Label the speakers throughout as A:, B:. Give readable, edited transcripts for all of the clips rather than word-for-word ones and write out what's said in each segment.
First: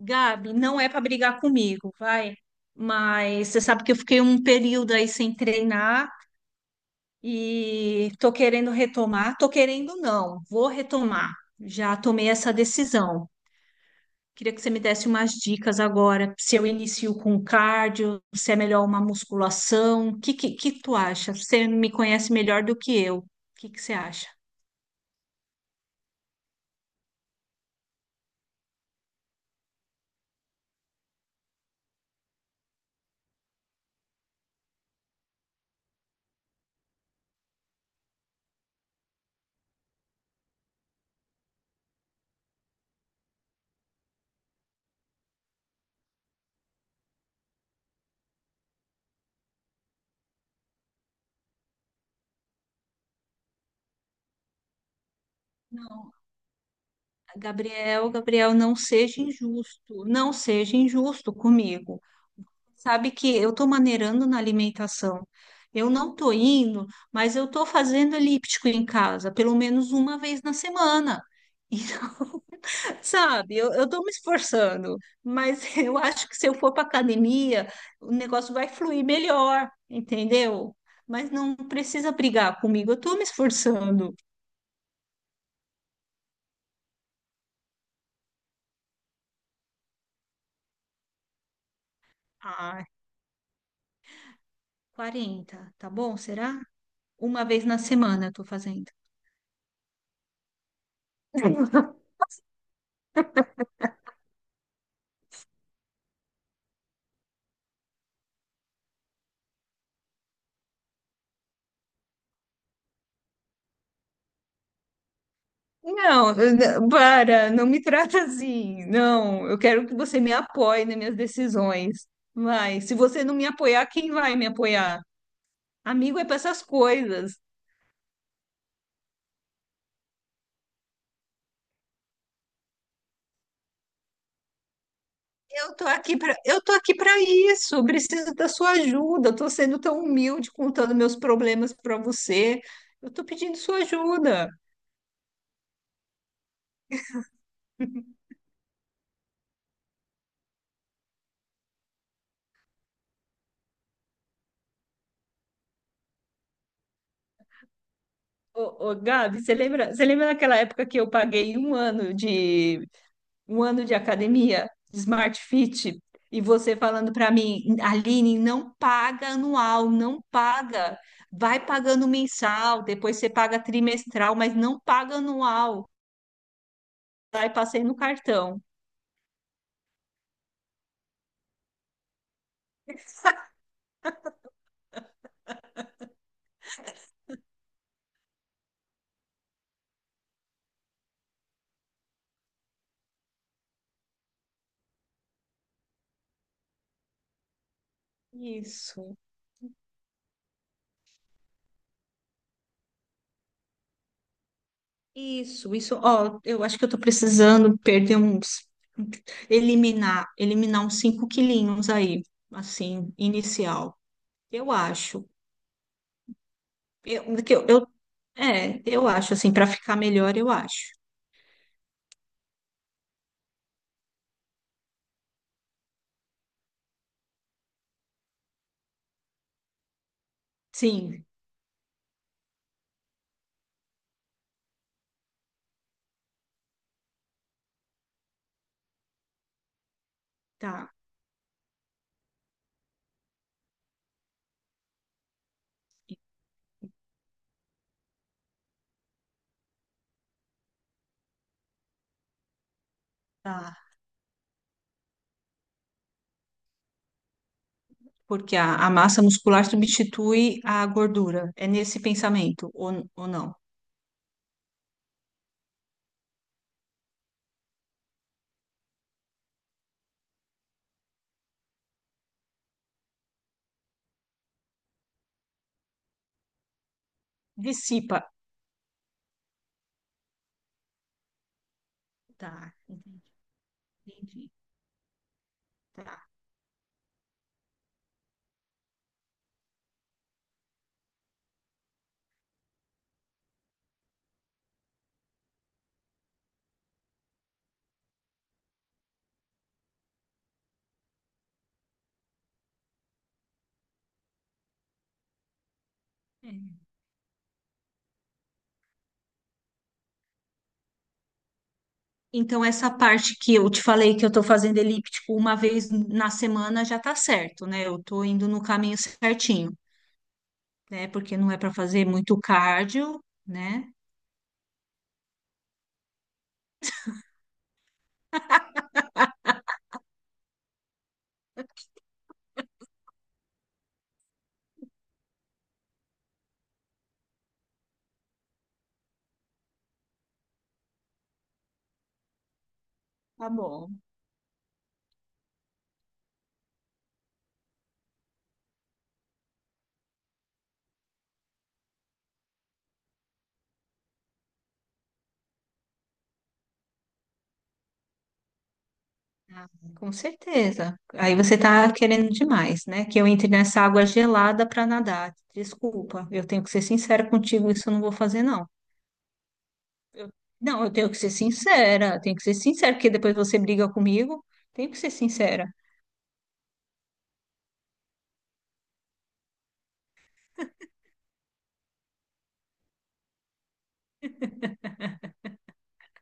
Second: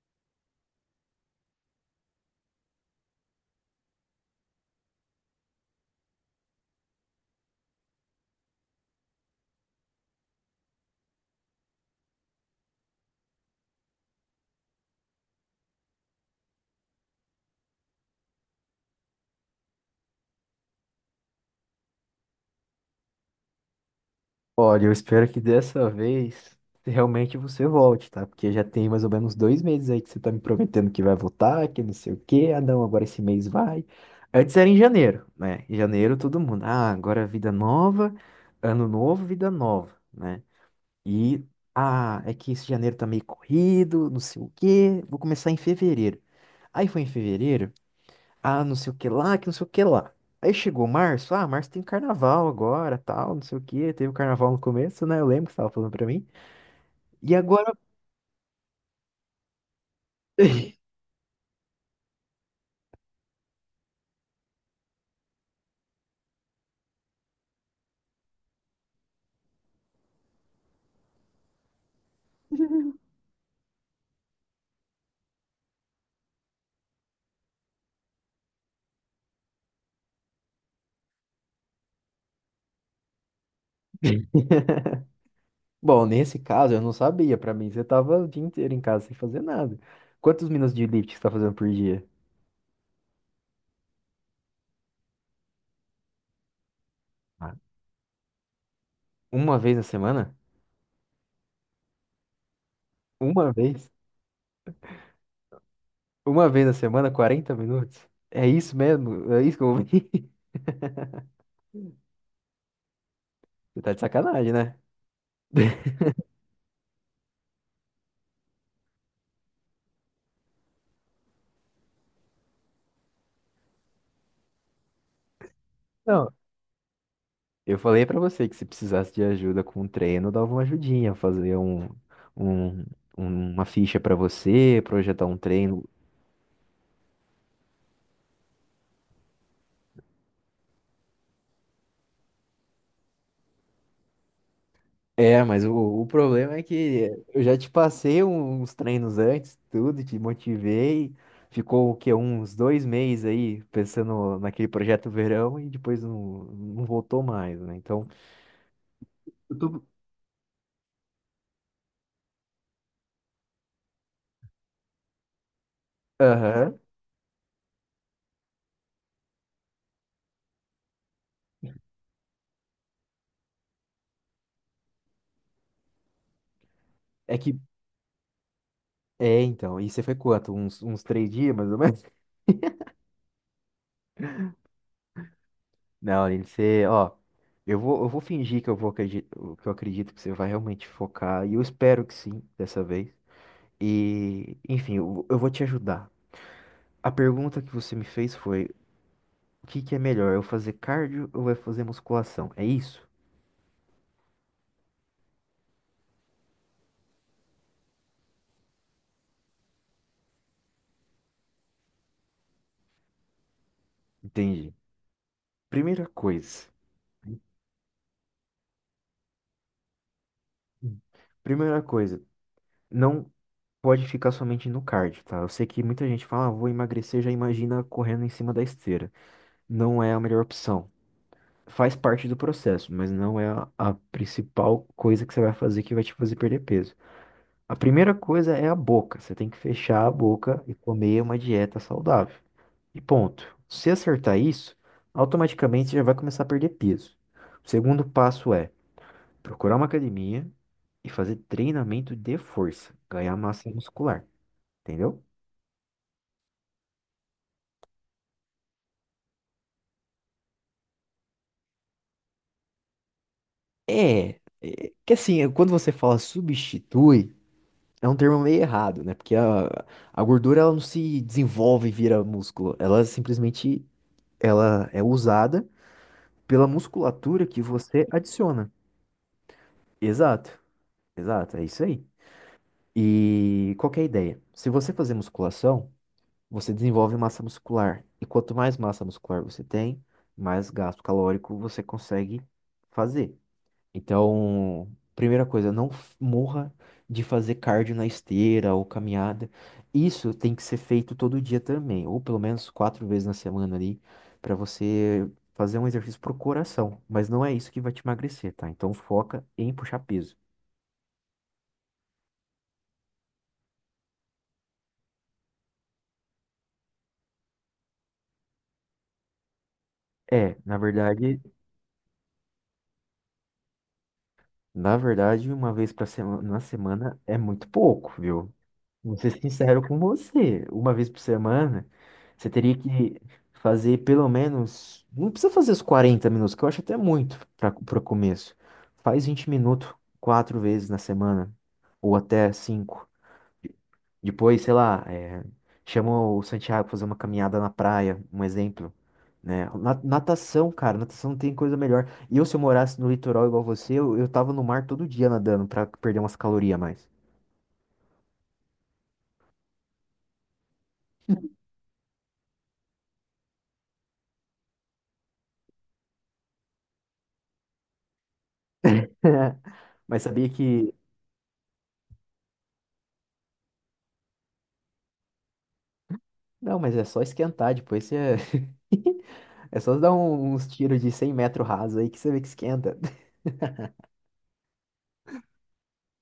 A: Gabi, não é para brigar comigo, vai. Mas você sabe que eu fiquei um período aí sem treinar e tô querendo retomar. Tô querendo não, vou retomar. Já tomei essa decisão. Queria que você me desse umas dicas agora, se eu inicio com cardio, se é melhor uma musculação, o que tu acha? Você me conhece melhor do que eu. O que você acha?
B: Olha, eu espero que dessa vez realmente você volte, tá? Porque já tem mais ou menos 2 meses aí que você tá me prometendo que vai voltar, que não sei o quê. Ah, não, agora esse mês vai. Antes era em janeiro, né? Em janeiro todo mundo. Ah, agora é vida nova, ano novo, vida nova, né? E, ah, é que esse janeiro tá meio corrido, não sei o quê. Vou começar em fevereiro. Aí foi em fevereiro. Ah, não sei o que lá, que não sei o que lá. Aí chegou março, ah, março tem carnaval agora, tal, não sei o que, teve o carnaval no começo, né? Eu lembro que você tava falando pra
A: Não,
B: mim. E agora.
A: Gabriel, não seja injusto, não seja injusto comigo. Sabe que eu estou maneirando na alimentação. Eu não estou indo, mas eu estou fazendo elíptico em casa, pelo menos uma vez na semana. Sabe, eu tô me esforçando, mas eu acho que se eu for para academia, o negócio vai fluir melhor, entendeu? Mas não precisa brigar comigo, eu tô me esforçando.
B: Bom, nesse caso eu não sabia, pra mim você tava o dia inteiro em casa sem fazer nada. Quantos minutos de elíptica você tá fazendo por dia?
A: Ah, 40 tá bom? Será? Uma
B: Ah,
A: vez na semana eu tô fazendo.
B: uma vez na semana? Uma vez? Uma vez na semana, 40 minutos? É isso mesmo? É isso que eu ouvi? Você tá de sacanagem, né?
A: Não, para, não me trata assim. Não, eu quero que você me apoie nas minhas decisões. Mas se você não me apoiar, quem vai me apoiar? Amigo é
B: Não,
A: para essas coisas.
B: eu falei pra você que se precisasse de ajuda com o treino, eu dava uma ajudinha, fazer um- uma ficha pra você, projetar um treino.
A: Eu tô aqui para isso. eu Preciso da sua ajuda. Eu tô sendo tão humilde contando meus problemas para você. Eu tô pedindo sua ajuda.
B: É, mas o problema é que eu já te passei uns treinos antes, tudo, te motivei. Ficou o quê? Uns 2 meses aí pensando naquele projeto verão e depois não voltou mais, né? Então,
A: Gabi,
B: eu tô...
A: você lembra daquela época que eu paguei 1 ano de academia, de Smart Fit, e você
B: aham.
A: falando para mim, Aline, não paga anual, não paga. Vai pagando mensal, depois você paga trimestral, mas não paga anual.
B: É
A: Aí
B: que.
A: passei no cartão.
B: É, então. E você foi quanto? Uns 3 dias, mais ou menos? Não, Aline, você, ó, eu vou fingir que eu acredito que você vai realmente focar, e eu espero que sim, dessa vez. E, enfim, eu vou te ajudar. A pergunta que você me fez foi:
A: Isso,
B: o que que é melhor, eu fazer cardio ou eu fazer musculação? É isso?
A: isso, isso. Ó, eu acho que eu tô precisando eliminar, eliminar uns 5 quilinhos aí, assim, inicial. Eu
B: Entendi.
A: acho.
B: Primeira coisa,
A: Eu, que eu- é, eu acho, assim, para ficar melhor, eu acho.
B: primeira coisa, não pode ficar somente no cardio, tá? Eu sei que muita gente fala, ah, vou emagrecer, já imagina correndo em cima da esteira. Não é a melhor opção.
A: Sim,
B: Faz parte do processo, mas não é a principal coisa que você vai fazer que vai te fazer perder peso. A primeira coisa é a boca. Você tem que fechar a boca e
A: tá,
B: comer uma dieta saudável. E ponto. Se acertar isso, automaticamente você já vai começar a perder peso. O segundo passo é procurar uma academia e fazer treinamento de força, ganhar massa
A: tá.
B: muscular, entendeu?
A: Porque a massa muscular substitui a gordura. É nesse pensamento, ou não?
B: É, é que assim, quando você fala substitui é um termo meio errado, né? Porque a gordura ela não se desenvolve e vira músculo. Ela simplesmente ela é usada pela musculatura que você
A: Dissipa.
B: adiciona. Exato, exato, é isso aí.
A: Tá, entendi,
B: E qual que é a ideia?
A: entendi.
B: Se você fazer musculação,
A: Tá.
B: você desenvolve massa muscular. E quanto mais massa muscular você tem, mais gasto calórico você consegue fazer. Então, primeira coisa, não morra de fazer cardio na esteira ou caminhada. Isso tem que ser feito todo dia também, ou pelo menos 4 vezes na semana ali, para você fazer um exercício pro
A: É.
B: coração. Mas não é isso que vai te emagrecer, tá? Então foca em puxar peso.
A: Então, essa parte que eu te falei que eu tô fazendo elíptico uma vez na semana já tá certo, né? Eu tô indo no caminho certinho,
B: É, na
A: né? Porque
B: verdade,
A: não é para fazer muito cardio, né?
B: na verdade, uma vez na semana é muito pouco, viu? Vou ser sincero com você. Uma vez por semana, você teria que fazer pelo menos. Não precisa fazer os 40 minutos, que eu acho até muito para o começo. Faz 20 minutos 4 vezes na semana, ou até cinco.
A: Tá bom.
B: Depois, sei lá, é, chama o Santiago pra fazer uma caminhada na praia, um exemplo. Né? Natação, cara, natação não tem coisa melhor. E eu, se eu morasse no litoral igual você, eu tava no mar todo dia nadando pra perder umas calorias a mais.
A: Ah, Com certeza. Aí você está querendo demais, né? Que eu entre nessa água gelada para nadar. Desculpa, eu tenho que ser sincera contigo, isso eu não vou fazer, não.
B: Mas sabia
A: Não, eu
B: que
A: tenho que ser sincera, eu tenho que ser sincera, porque depois você briga comigo. Tenho que ser sincera.
B: não, mas é só esquentar, depois você. É só dar uns tiros de 100 metros raso aí que você vê que esquenta.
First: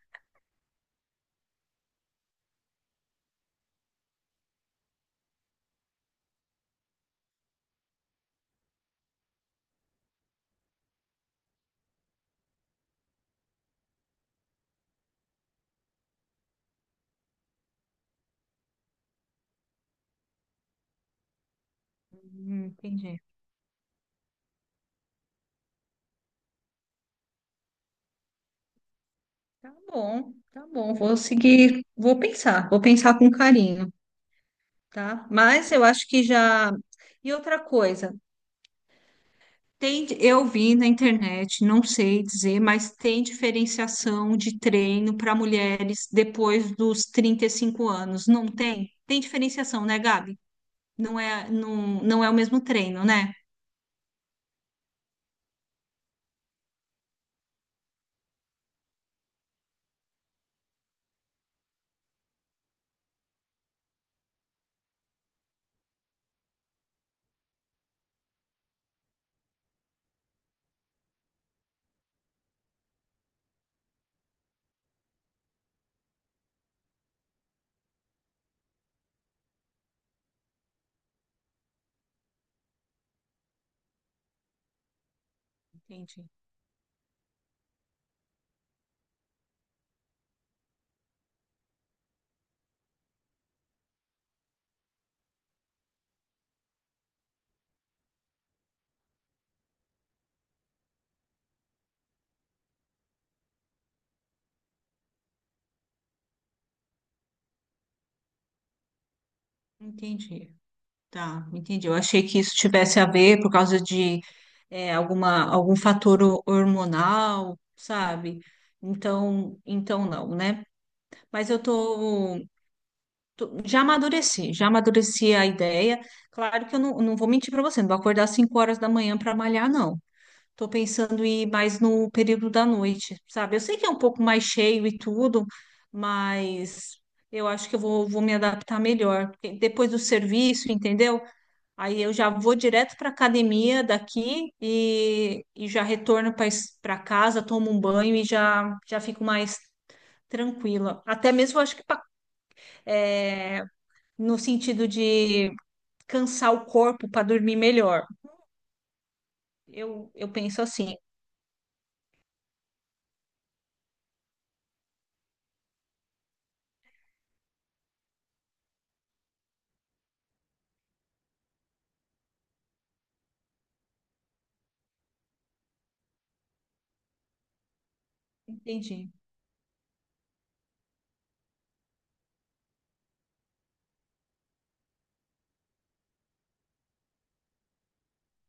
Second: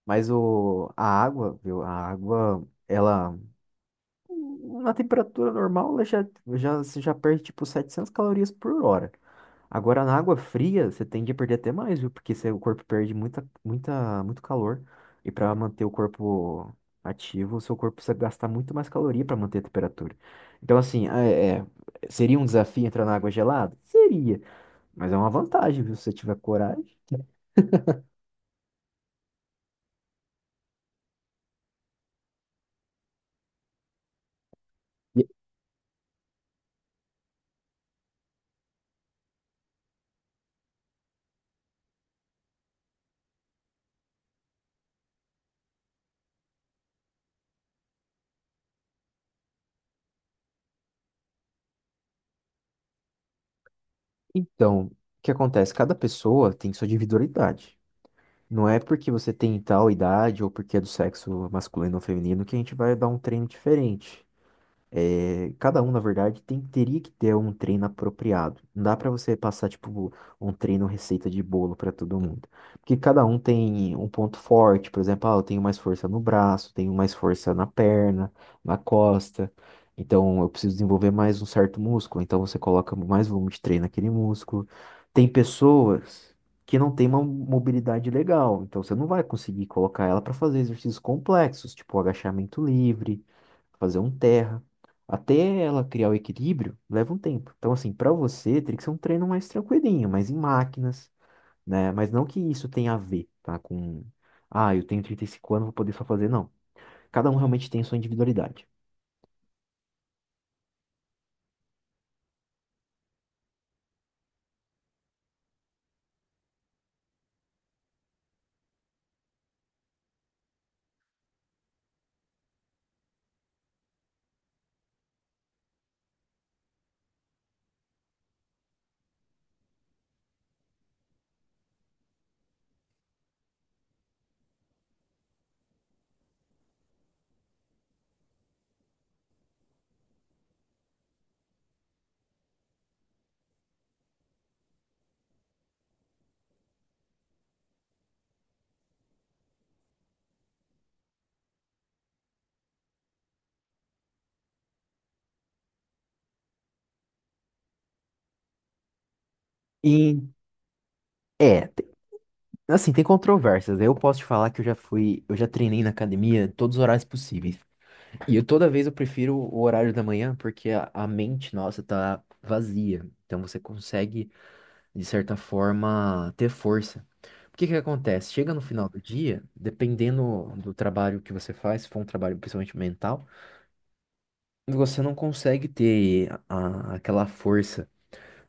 B: Mas o... a água, viu? A água, ela. Na temperatura normal, ela já, você já perde tipo 700 calorias por hora. Agora, na água fria, você tende a perder até mais, viu? Porque você- o corpo perde muito calor. E para manter o corpo ativo, o seu corpo precisa gastar muito mais caloria para manter a temperatura. Então, assim, seria um desafio entrar na
A: Entendi.
B: água gelada? Seria. Mas é uma vantagem, viu? Se você tiver coragem.
A: Tá bom, tá bom. Vou seguir, vou pensar com carinho, tá?
B: E-
A: Mas eu acho que já. E outra coisa. Tem, eu vi na internet, não sei dizer, mas tem diferenciação de treino para mulheres depois dos 35 anos, não tem? Tem diferenciação, né, Gabi? Não é, não, não é o mesmo treino, né?
B: então, o que acontece? Cada pessoa tem sua individualidade. Não é porque você tem tal idade ou porque é do sexo masculino ou feminino que a gente vai dar um treino diferente. É, cada um, na verdade, teria que ter um treino apropriado. Não dá pra você passar, tipo, um treino receita de bolo pra todo mundo. Porque cada um tem um ponto forte, por exemplo, ah, eu tenho mais força no braço, tenho mais força na perna, na costa. Então, eu preciso desenvolver mais um certo músculo. Então, você coloca mais volume de treino naquele músculo. Tem
A: Entendi.
B: pessoas que não têm uma mobilidade legal. Então, você não vai conseguir colocar ela pra fazer exercícios complexos, tipo agachamento livre fazer um terra. Até ela criar o equilíbrio, leva um tempo. Então, assim, para você, teria que ser um treino mais tranquilinho, mais em máquinas, né? Mas não que isso tenha a ver, tá? Com, ah, eu tenho 35 anos, vou poder só fazer. Não. Cada um realmente tem a sua individualidade.
A: Entendi. Tá, entendi. Eu achei que isso tivesse a ver por causa de alguma, hormonal, sabe? Então, então não, né? Mas eu tô Tô, já amadureci, já amadureci a ideia. Claro que eu não, não vou mentir para você, não vou acordar às 5 horas da manhã para malhar, não. Estou pensando em ir mais no período da noite, sabe? Eu sei que é um pouco mais cheio e tudo, mas eu acho que vou me adaptar melhor. Porque depois do serviço, entendeu? Aí eu já vou direto para academia daqui e já retorno para casa, tomo um banho e já fico mais tranquila. Até mesmo, eu acho que para no sentido de cansar o corpo para dormir melhor. Eu,
B: E,
A: eu penso assim,
B: é, assim, tem controvérsias. Eu posso te falar que eu já fui, eu já treinei na academia todos os horários possíveis. E eu toda vez eu prefiro o horário da manhã, porque a mente nossa tá vazia. Então você consegue, de certa forma, ter força. O que que acontece? Chega no final do
A: entendi.
B: dia, dependendo do trabalho que você faz, se for um trabalho principalmente mental, você não consegue ter aquela força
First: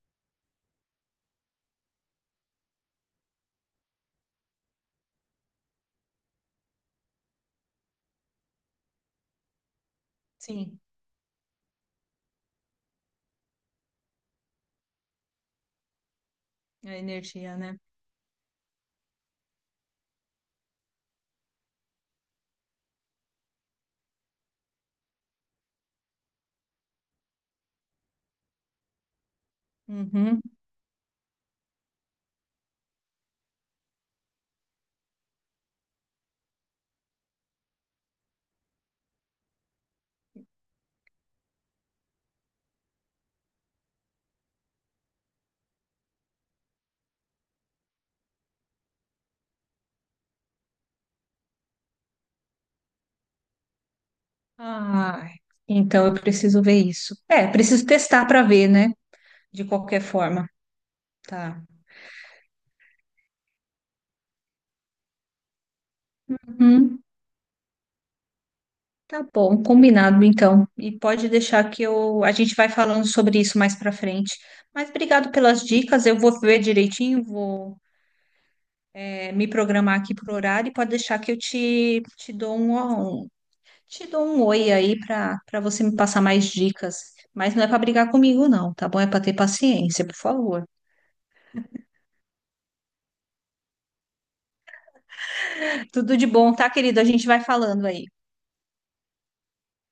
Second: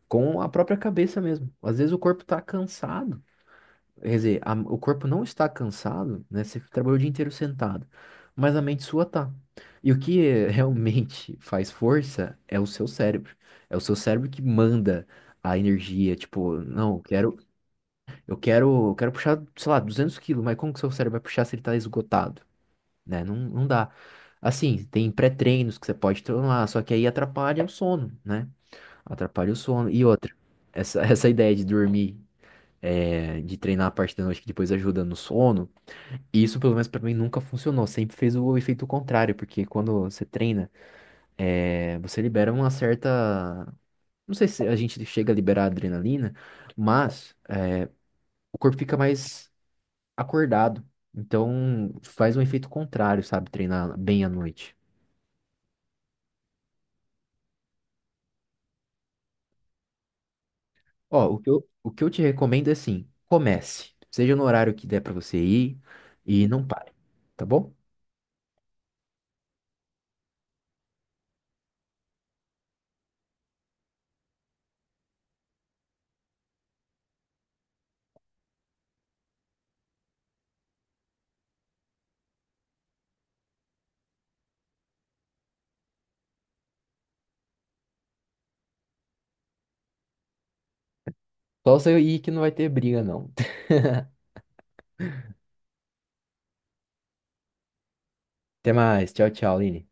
B: com a própria cabeça mesmo. Às vezes o corpo tá cansado, quer dizer, o corpo não está cansado, né? Você trabalhou o dia inteiro sentado, mas a mente sua tá. E o que
A: Sim,
B: realmente faz força é o seu cérebro. É o seu cérebro que manda a energia, tipo,
A: a
B: não, quero
A: energia, né?
B: Eu quero puxar, sei lá, 200 quilos, mas como que seu cérebro vai puxar se ele tá esgotado, né? Não dá. Assim, tem pré-treinos que você pode tomar, só que aí atrapalha o sono, né? Atrapalha o sono. E outra,
A: Uhum.
B: essa, essa ideia de dormir, é, de treinar a parte da noite que depois ajuda no sono, isso pelo menos pra mim nunca funcionou. Sempre fez o efeito contrário, porque quando você treina, é, você libera uma certa. Não sei se a gente chega a liberar adrenalina, mas o corpo fica mais acordado. Então, faz um efeito contrário, sabe? Treinar bem à noite.
A: Ai, então eu preciso ver isso. É, preciso testar para ver, né? De qualquer forma.
B: Ó, o que
A: Tá.
B: eu, o que eu te recomendo é assim, comece. Seja no horário que der pra você ir e não pare,
A: Uhum.
B: tá bom?
A: Tá bom, combinado então. E pode deixar que eu a gente vai falando sobre isso mais para frente. Mas obrigado pelas dicas. Eu vou ver direitinho, vou é, me programar aqui por horário e pode deixar que eu te dou um, te dou um oi aí para você me passar mais dicas, mas não é para brigar comigo, não, tá bom? É para ter paciência, por favor.
B: Só você ir que não vai ter briga, não.
A: Tudo de bom, tá, querido? A gente vai falando aí.
B: Até mais. Tchau, tchau, Aline.